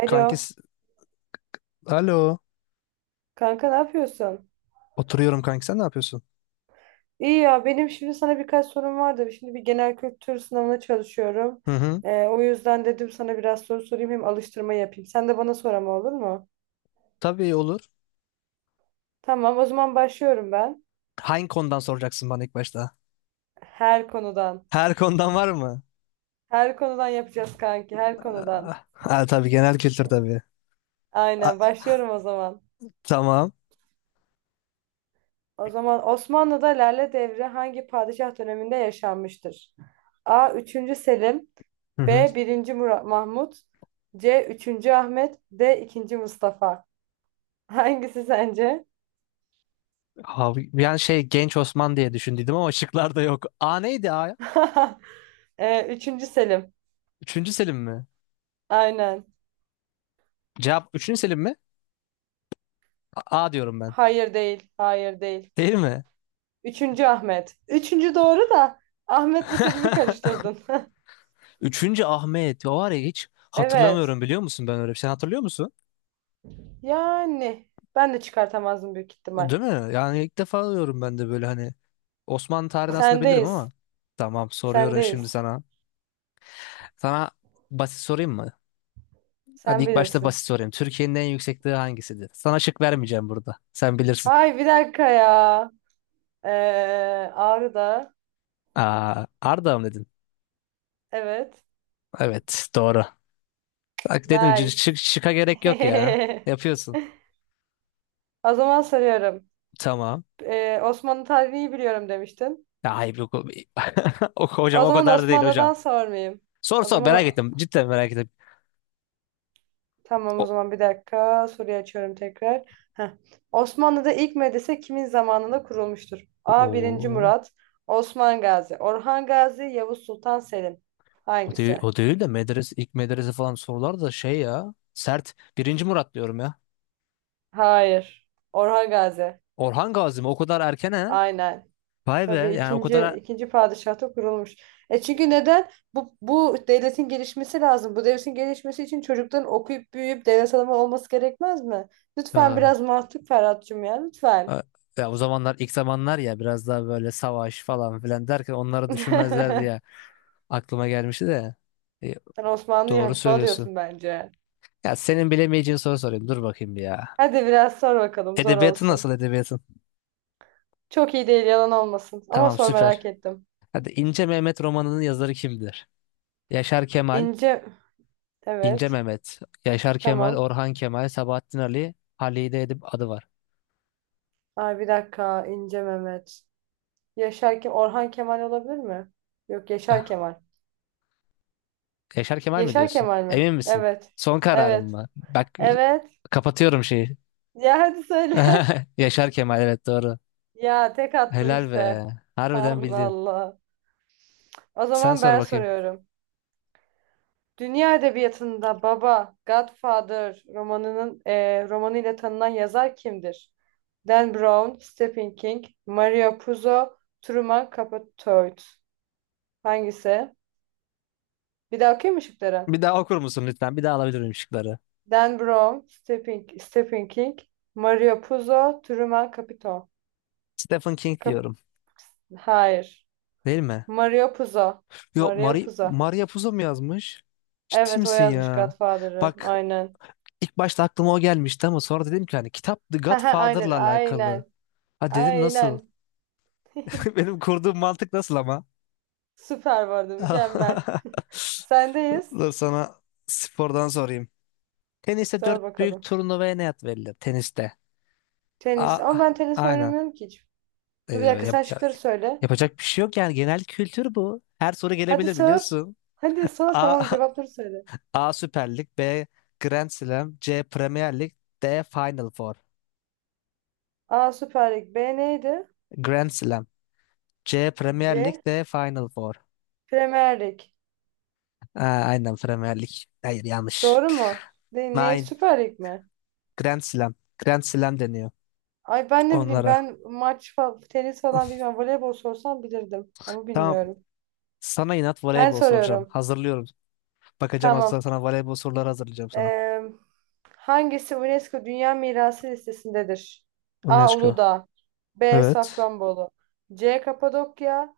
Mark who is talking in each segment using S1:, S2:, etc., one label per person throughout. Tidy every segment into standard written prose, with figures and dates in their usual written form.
S1: Alo,
S2: Kanki, alo.
S1: kanka ne yapıyorsun?
S2: Oturuyorum kanki, sen ne yapıyorsun?
S1: İyi ya, benim şimdi sana birkaç sorum vardı. Şimdi bir genel kültür sınavına çalışıyorum.
S2: Hı hı.
S1: O yüzden dedim sana biraz soru sorayım hem alıştırma yapayım. Sen de bana sor ama olur mu?
S2: Tabii olur.
S1: Tamam, o zaman başlıyorum ben.
S2: Hangi konudan soracaksın bana ilk başta?
S1: Her konudan.
S2: Her konudan var mı?
S1: Her konudan yapacağız kanki, her konudan.
S2: Ah, ha, tabii genel kültür tabii.
S1: Aynen,
S2: A-
S1: başlıyorum o zaman.
S2: tamam.
S1: O zaman Osmanlı'da Lale Devri hangi padişah döneminde yaşanmıştır? A. 3. Selim,
S2: Hı hı.
S1: B. 1. Murat Mahmut, C. 3. Ahmet, D. 2. Mustafa. Hangisi sence?
S2: Abi, yani şey Genç Osman diye düşündüydüm ama şıklarda yok. A neydi, A?
S1: 3. Selim.
S2: Üçüncü Selim mi?
S1: Aynen.
S2: Cevap üçüncü Selim mi? A, A diyorum ben.
S1: Hayır değil. Hayır değil.
S2: Değil mi?
S1: 3. Ahmet. 3. doğru da Ahmet'le Selim'i karıştırdın.
S2: Üçüncü Ahmet. O var ya, hiç
S1: Evet.
S2: hatırlamıyorum, biliyor musun ben öyle bir şey. Sen hatırlıyor musun?
S1: Yani ben de çıkartamazdım büyük ihtimal.
S2: Değil mi? Yani ilk defa diyorum ben de böyle hani. Osmanlı tarihini aslında bilirim
S1: Sendeyiz.
S2: ama. Tamam, soruyorum şimdi
S1: Sendeyiz.
S2: sana. Sana basit sorayım mı? Hadi
S1: Sen
S2: ilk başta
S1: bilirsin.
S2: basit sorayım. Türkiye'nin en yüksek dağı hangisidir? Sana şık vermeyeceğim burada. Sen bilirsin.
S1: Ay bir dakika ya. Ee, Ağrı'da.
S2: Aa, Ardahan mı dedin?
S1: Evet.
S2: Evet, doğru. Bak dedim,
S1: Nice.
S2: şıka gerek yok ya. Yapıyorsun.
S1: O zaman soruyorum.
S2: Tamam.
S1: Osmanlı tarihini iyi biliyorum demiştin.
S2: Ya hayır, yok. Hocam,
S1: O
S2: o
S1: zaman
S2: kadar da değil
S1: Osmanlı'dan
S2: hocam.
S1: sormayayım.
S2: Sor
S1: O
S2: sor, merak
S1: zaman
S2: ettim. Cidden merak ettim.
S1: tamam o
S2: O,
S1: zaman bir dakika. Soruyu açıyorum tekrar. Heh. Osmanlı'da ilk medrese kimin zamanında kurulmuştur? A. Birinci
S2: o,
S1: Murat, Osman Gazi, Orhan Gazi, Yavuz Sultan Selim.
S2: o değil,
S1: Hangisi?
S2: o değil de medrese, ilk medrese falan sorular da şey ya. Sert. Birinci Murat diyorum ya.
S1: Hayır. Orhan Gazi.
S2: Orhan Gazi mi? O kadar erken ha?
S1: Aynen.
S2: Vay be.
S1: Tabii
S2: Yani o
S1: ikinci
S2: kadar
S1: ikinci padişahta kurulmuş. E çünkü neden? Bu devletin gelişmesi lazım. Bu devletin gelişmesi için çocukların okuyup büyüyüp devlet adamı olması gerekmez mi? Lütfen
S2: ya,
S1: biraz mantık Ferhat'cığım ya lütfen.
S2: ya ya o zamanlar, ilk zamanlar ya, biraz daha böyle savaş falan filan derken onları düşünmezler diye aklıma gelmişti de. E,
S1: Sen Osmanlı'yı
S2: doğru
S1: hafife
S2: söylüyorsun.
S1: alıyorsun bence.
S2: Ya senin bilemeyeceğin soru sorayım. Dur bakayım bir ya.
S1: Hadi biraz sor bakalım zor
S2: Edebiyatı
S1: olsun.
S2: nasıl edebiyatın?
S1: Çok iyi değil yalan olmasın. Ama
S2: Tamam,
S1: sor merak
S2: süper.
S1: ettim.
S2: Hadi İnce Mehmet romanının yazarı kimdir? Yaşar Kemal,
S1: İnce
S2: İnce
S1: evet
S2: Mehmet, Yaşar Kemal,
S1: tamam.
S2: Orhan Kemal, Sabahattin Ali, Halide Edip adı var.
S1: Ay bir dakika İnce Mehmet. Orhan Kemal olabilir mi? Yok Yaşar Kemal.
S2: Yaşar Kemal mi
S1: Yaşar
S2: diyorsun?
S1: Kemal mi?
S2: Emin misin?
S1: Evet.
S2: Son kararım
S1: Evet.
S2: mı? Bak,
S1: Evet.
S2: kapatıyorum şeyi.
S1: Ya hadi söyle.
S2: Yaşar Kemal, evet, doğru.
S1: Ya tek attım
S2: Helal
S1: işte.
S2: be. Harbiden
S1: Allah
S2: bildin.
S1: Allah. O
S2: Sen
S1: zaman
S2: sor
S1: ben
S2: bakayım.
S1: soruyorum. Dünya edebiyatında Baba, Godfather romanı ile tanınan yazar kimdir? Dan Brown, Stephen King, Mario Puzo, Truman Capote. Hangisi? Bir daha okuyayım mı şıkları?
S2: Bir daha okur musun lütfen? Bir daha alabilir miyim şıkları?
S1: Dan Brown, Stephen King, Mario Puzo, Truman Capote.
S2: Stephen King
S1: Cap-
S2: diyorum.
S1: Hayır.
S2: Değil mi?
S1: Mario Puzo.
S2: Yok,
S1: Mario
S2: Mari
S1: Puzo.
S2: Maria Puzo mu yazmış? Ciddi
S1: Evet o
S2: misin
S1: yazmış
S2: ya?
S1: Godfather'ı.
S2: Bak,
S1: Aynen.
S2: ilk başta aklıma o gelmişti ama sonra dedim ki hani kitap The
S1: Haha, aynen
S2: Godfather'la alakalı.
S1: aynen.
S2: Ha, dedim nasıl?
S1: Aynen.
S2: Benim kurduğum mantık nasıl ama?
S1: Süper vardı mükemmel. Sendeyiz.
S2: Dur, sana spordan sorayım. Teniste
S1: Sor
S2: dört büyük
S1: bakalım.
S2: turnuvaya ne ad verilir? Teniste.
S1: Tenis.
S2: A,
S1: Ama ben tenis
S2: aynen.
S1: oynamıyorum ki hiç.
S2: Ee,
S1: Dur bir dakika sen
S2: yap- ya-
S1: şıkları söyle.
S2: yapacak bir şey yok yani, genel kültür bu. Her soru
S1: Hadi
S2: gelebilir
S1: sor.
S2: biliyorsun.
S1: Hadi sor
S2: A,
S1: tamam cevapları söyle.
S2: A Süper Lig, B Grand Slam, C Premier Lig, D Final Four.
S1: A Süper Lig. B neydi?
S2: Grand Slam, C Premier Lig,
S1: C
S2: D Final Four.
S1: Premier Lig.
S2: Aa, aynen Premier Lig. Hayır, yanlış.
S1: Doğru mu? Ne
S2: Nine
S1: Süper Lig mi?
S2: Grand Slam. Grand Slam deniyor
S1: Ay ben ne bileyim
S2: onlara.
S1: ben maç falan, tenis falan bilmem. Voleybol sorsam bilirdim ama
S2: Tamam.
S1: bilmiyorum.
S2: Sana inat
S1: Ben
S2: voleybol soracağım.
S1: soruyorum.
S2: Hazırlıyorum. Bakacağım hatta,
S1: Tamam.
S2: sana voleybol soruları hazırlayacağım sana.
S1: Ee, hangisi UNESCO Dünya Mirası listesindedir? A.
S2: UNESCO.
S1: Uludağ, B.
S2: Evet.
S1: Safranbolu, C. Kapadokya,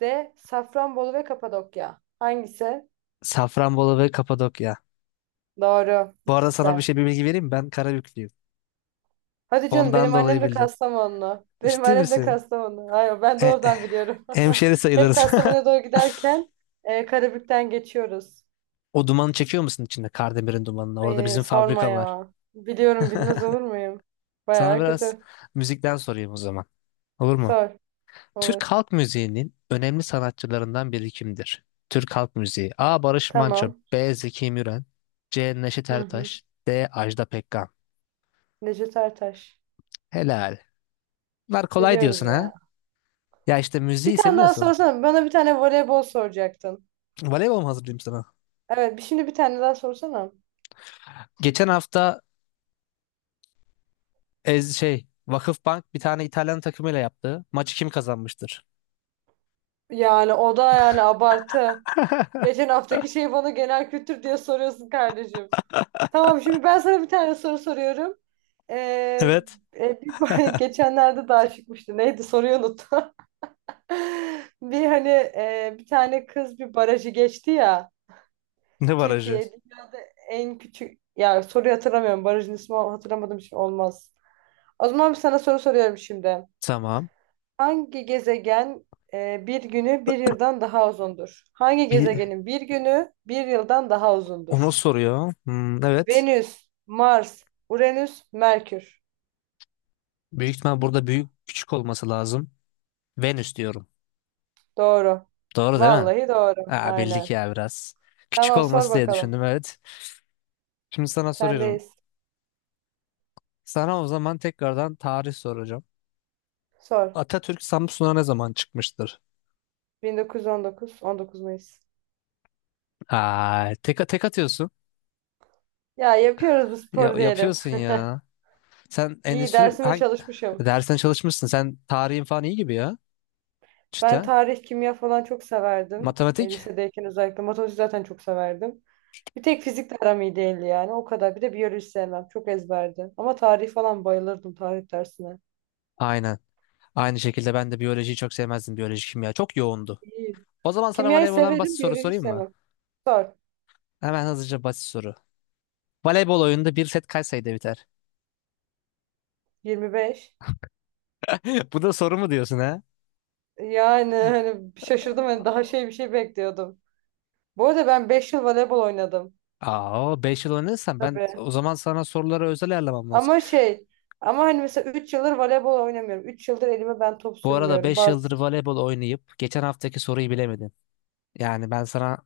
S1: D. Safranbolu ve Kapadokya. Hangisi?
S2: Safranbolu ve Kapadokya.
S1: Doğru.
S2: Bu arada
S1: İkisi
S2: sana bir
S1: de.
S2: şey, bir bilgi vereyim mi? Ben Karabüklüyüm.
S1: Hadi canım
S2: Ondan
S1: benim annem
S2: dolayı
S1: de
S2: bildin.
S1: Kastamonlu. Benim
S2: Ciddi
S1: annem de
S2: misin?
S1: Kastamonu. Hayır ben de
S2: E,
S1: oradan biliyorum.
S2: Hemşeri
S1: Hep
S2: sayılırız.
S1: Kastamonu'ya doğru giderken Karabük'ten geçiyoruz.
S2: O dumanı çekiyor musun içinde? Kardemir'in dumanını. Orada
S1: Ay,
S2: bizim
S1: sorma
S2: fabrika var.
S1: ya. Biliyorum bilmez olur muyum?
S2: Sana
S1: Baya
S2: biraz
S1: kötü.
S2: müzikten sorayım o zaman. Olur mu?
S1: Sor. Olur.
S2: Türk halk müziğinin önemli sanatçılarından biri kimdir? Türk halk müziği. A. Barış Manço.
S1: Tamam.
S2: B. Zeki Müren. C. Neşet
S1: Hı hı.
S2: Ertaş. D. Ajda Pekkan.
S1: Necdet Ertaş.
S2: Helal. Bunlar kolay
S1: Biliyoruz
S2: diyorsun ha?
S1: ya.
S2: Ya işte
S1: Bir
S2: müziği
S1: tane daha
S2: seviyorsun.
S1: sorsana. Bana bir tane voleybol soracaktın.
S2: Voleybol mu hazırlayayım sana?
S1: Evet şimdi bir tane daha sorsana.
S2: Geçen hafta Ez şey Vakıfbank bir tane İtalyan takımıyla yaptı. Maçı kim kazanmıştır?
S1: Yani o da yani abartı. Geçen haftaki şeyi bana genel kültür diye soruyorsun kardeşim. Tamam şimdi ben sana bir tane soru soruyorum. Ee,
S2: Evet.
S1: geçenlerde daha çıkmıştı. Neydi soruyu unuttum. Bir hani bir tane kız bir barajı geçti ya.
S2: Ne barajı?
S1: Türkiye'de en küçük ya soruyu hatırlamıyorum. Barajın ismi hatırlamadım için olmaz. O zaman bir sana soru soruyorum şimdi.
S2: Tamam.
S1: Hangi gezegen bir günü bir yıldan daha uzundur? Hangi
S2: Bir
S1: gezegenin bir günü bir yıldan daha
S2: onu
S1: uzundur?
S2: soruyor. Hmm, evet.
S1: Venüs, Mars, Uranüs, Merkür.
S2: Büyük ihtimal burada büyük küçük olması lazım. Venüs diyorum.
S1: Doğru.
S2: Doğru değil mi?
S1: Vallahi doğru.
S2: Aa, bildik
S1: Aynen.
S2: ya biraz. Küçük
S1: Tamam sor
S2: olması diye
S1: bakalım.
S2: düşündüm, evet. Şimdi sana soruyorum.
S1: Sendeyiz.
S2: Sana o zaman tekrardan tarih soracağım.
S1: Sor.
S2: Atatürk Samsun'a ne zaman çıkmıştır?
S1: 1919, 19 Mayıs.
S2: Aa, tek, tek atıyorsun.
S1: Ya yapıyoruz bu
S2: Ya,
S1: spor diyelim.
S2: yapıyorsun ya. Sen
S1: İyi
S2: endüstri
S1: dersime
S2: hangi
S1: çalışmışım.
S2: dersine çalışmışsın? Sen tarihin falan iyi gibi ya.
S1: Ben
S2: Çıta.
S1: tarih, kimya falan çok severdim.
S2: Matematik?
S1: Lisedeyken özellikle matematik zaten çok severdim. Bir tek fizik de aram iyi değildi yani o kadar. Bir de biyoloji sevmem. Çok ezberdi. Ama tarih falan bayılırdım tarih dersine.
S2: Aynen. Aynı şekilde ben de biyolojiyi çok sevmezdim. Biyoloji, kimya çok yoğundu.
S1: İyi.
S2: O zaman sana
S1: Kimyayı
S2: voleyboldan basit
S1: severim,
S2: soru
S1: biyolojiyi
S2: sorayım mı?
S1: sevmem. Sor.
S2: Hemen hızlıca basit soru. Voleybol oyununda bir set kaç sayıda biter?
S1: 25.
S2: Bu da soru mu diyorsun ha?
S1: Yani hani şaşırdım hani daha şey bir şey bekliyordum. Bu arada ben 5 yıl voleybol oynadım.
S2: Aa, 5 yıl oynadıysan, ben
S1: Tabii.
S2: o zaman sana soruları özel ayarlamam lazım.
S1: Ama şey ama hani mesela 3 yıldır voleybol oynamıyorum. 3 yıldır elime ben top
S2: Bu arada
S1: sürmüyorum.
S2: 5 yıldır voleybol oynayıp geçen haftaki soruyu bilemedin. Yani ben sana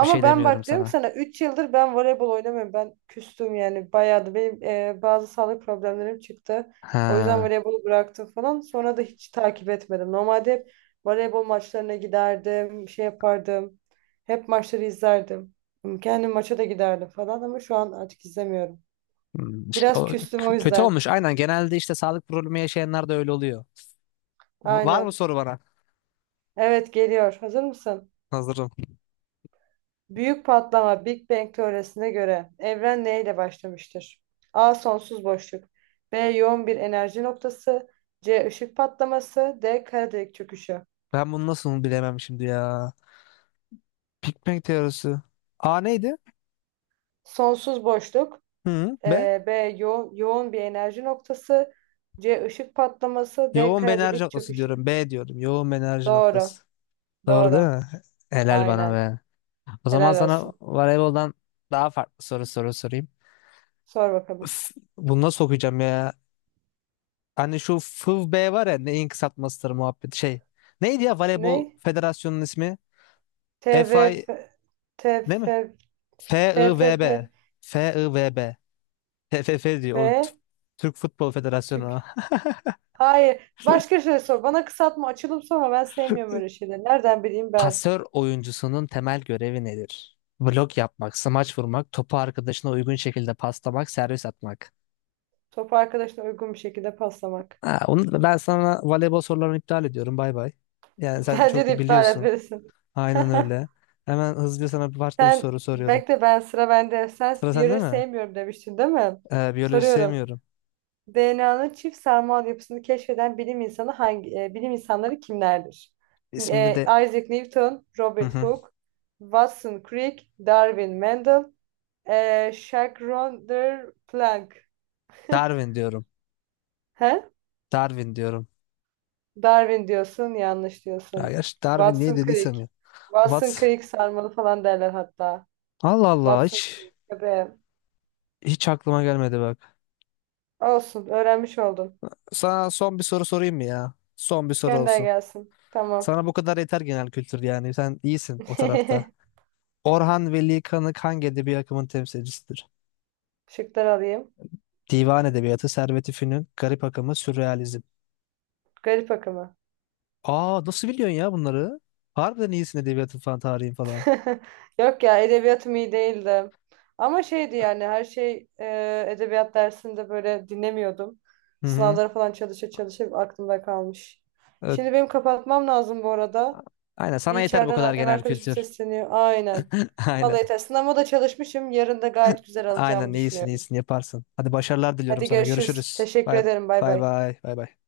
S2: bir şey
S1: ben
S2: demiyorum
S1: bak diyorum ki
S2: sana.
S1: sana 3 yıldır ben voleybol oynamıyorum. Ben küstüm yani bayağı da benim bazı sağlık problemlerim çıktı. O yüzden
S2: Ha.
S1: voleybolu bıraktım falan. Sonra da hiç takip etmedim. Normalde hep voleybol maçlarına giderdim, şey yapardım. Hep maçları izlerdim. Kendim maça da giderdim falan ama şu an artık izlemiyorum.
S2: Hmm, işte
S1: Biraz
S2: o
S1: küstüm o
S2: kötü
S1: yüzden.
S2: olmuş. Aynen, genelde işte sağlık problemi yaşayanlar da öyle oluyor. Var mı
S1: Aynen.
S2: soru bana?
S1: Evet geliyor. Hazır mısın?
S2: Hazırım.
S1: Büyük patlama Big Bang teorisine göre evren neyle başlamıştır? A. Sonsuz boşluk. B. Yoğun bir enerji noktası. C. Işık patlaması. D. Kara delik çöküşü.
S2: Ben bunu nasıl bilemem şimdi ya. Big Bang teorisi. A neydi?
S1: Sonsuz boşluk.
S2: Hı, B.
S1: B. Yoğun bir enerji noktası. C. Işık patlaması. D.
S2: Yoğun bir
S1: Kara
S2: enerji
S1: delik
S2: noktası
S1: çöküşü.
S2: diyorum. B diyorum. Yoğun bir enerji
S1: Doğru.
S2: noktası. Doğru değil
S1: Doğru.
S2: mi? Helal bana
S1: Aynen.
S2: be. O zaman
S1: Helal
S2: sana
S1: olsun.
S2: voleyboldan daha farklı soru soru sorayım.
S1: Sor bakalım.
S2: Üf, bunu nasıl okuyacağım ya? Hani şu FIVB var ya, neyin kısaltmasıdır muhabbet şey. Neydi ya voleybol
S1: Ne?
S2: federasyonunun ismi?
S1: T V
S2: FI
S1: F
S2: değil
S1: TFF
S2: mi?
S1: F. T F F
S2: FIVB. FIVB. TFF diyor. O
S1: F.
S2: Türk Futbol Federasyonu.
S1: Hayır. Başka şey sor. Bana kısaltma, açılım sorma. Ben sevmiyorum öyle şeyleri. Nereden bileyim ben?
S2: Pasör oyuncusunun temel görevi nedir? Blok yapmak, smaç vurmak, topu arkadaşına uygun şekilde paslamak, servis atmak.
S1: Topu arkadaşına uygun bir şekilde paslamak.
S2: Ha, onu ben sana voleybol sorularını iptal ediyorum. Bay bay. Yani sen
S1: Bence
S2: çok
S1: de
S2: iyi
S1: iptal
S2: biliyorsun.
S1: etmelisin.
S2: Aynen öyle. Hemen hızlıca sana bir başka bir
S1: Sen
S2: soru soruyorum.
S1: bekle ben sıra bende. Sen
S2: Sıra sende
S1: biyoloji
S2: mi?
S1: sevmiyorum demiştin değil mi?
S2: Biyoloji
S1: Soruyorum.
S2: sevmiyorum.
S1: DNA'nın çift sarmal yapısını keşfeden bilim insanı hangi bilim insanları kimlerdir?
S2: İsminde de.
S1: Isaac Newton,
S2: Hı
S1: Robert
S2: hı.
S1: Hooke, Watson Crick, Darwin Mendel, Jacques Ronder Planck.
S2: Darwin diyorum.
S1: He?
S2: Darwin diyorum.
S1: Darwin diyorsun, yanlış
S2: Ya
S1: diyorsun.
S2: gerçi Darwin niye
S1: Watson
S2: dediysem
S1: Crick.
S2: ya.
S1: Watson
S2: What?
S1: Crick sarmalı falan derler hatta.
S2: Allah Allah,
S1: Watson
S2: hiç
S1: Crick. Tabii.
S2: hiç aklıma gelmedi bak.
S1: Olsun, öğrenmiş oldum.
S2: Sana son bir soru sorayım mı ya? Son bir soru
S1: Gönder
S2: olsun.
S1: gelsin. Tamam.
S2: Sana bu kadar yeter genel kültür yani. Sen iyisin o tarafta. Orhan Veli Kanık hangi edebi akımın temsilcisidir?
S1: Şıklar alayım.
S2: Divan edebiyatı, Servet-i Fünun, garip akımı, sürrealizm.
S1: Garip akımı.
S2: Aa, nasıl biliyorsun ya bunları? Harbiden iyisin, edebiyatın falan, tarihin falan.
S1: Yok ya, edebiyatım iyi değildi. Ama şeydi yani her şey edebiyat dersinde böyle dinlemiyordum.
S2: Hı hı.
S1: Sınavlara falan çalışa çalışa aklımda kalmış.
S2: Evet.
S1: Şimdi benim kapatmam lazım bu arada.
S2: Aynen,
S1: Bir
S2: sana yeter bu kadar
S1: içeriden ev
S2: genel
S1: arkadaşım
S2: kültür.
S1: sesleniyor. Aynen. Vallahi
S2: Aynen.
S1: yeter. Sınavıma da çalışmışım. Yarın da gayet güzel
S2: Aynen,
S1: alacağımı
S2: iyisin
S1: düşünüyorum.
S2: iyisin, yaparsın. Hadi, başarılar diliyorum
S1: Hadi
S2: sana.
S1: görüşürüz.
S2: Görüşürüz.
S1: Teşekkür
S2: Bay
S1: ederim. Bay
S2: bay
S1: bay.
S2: bay bay. Bay.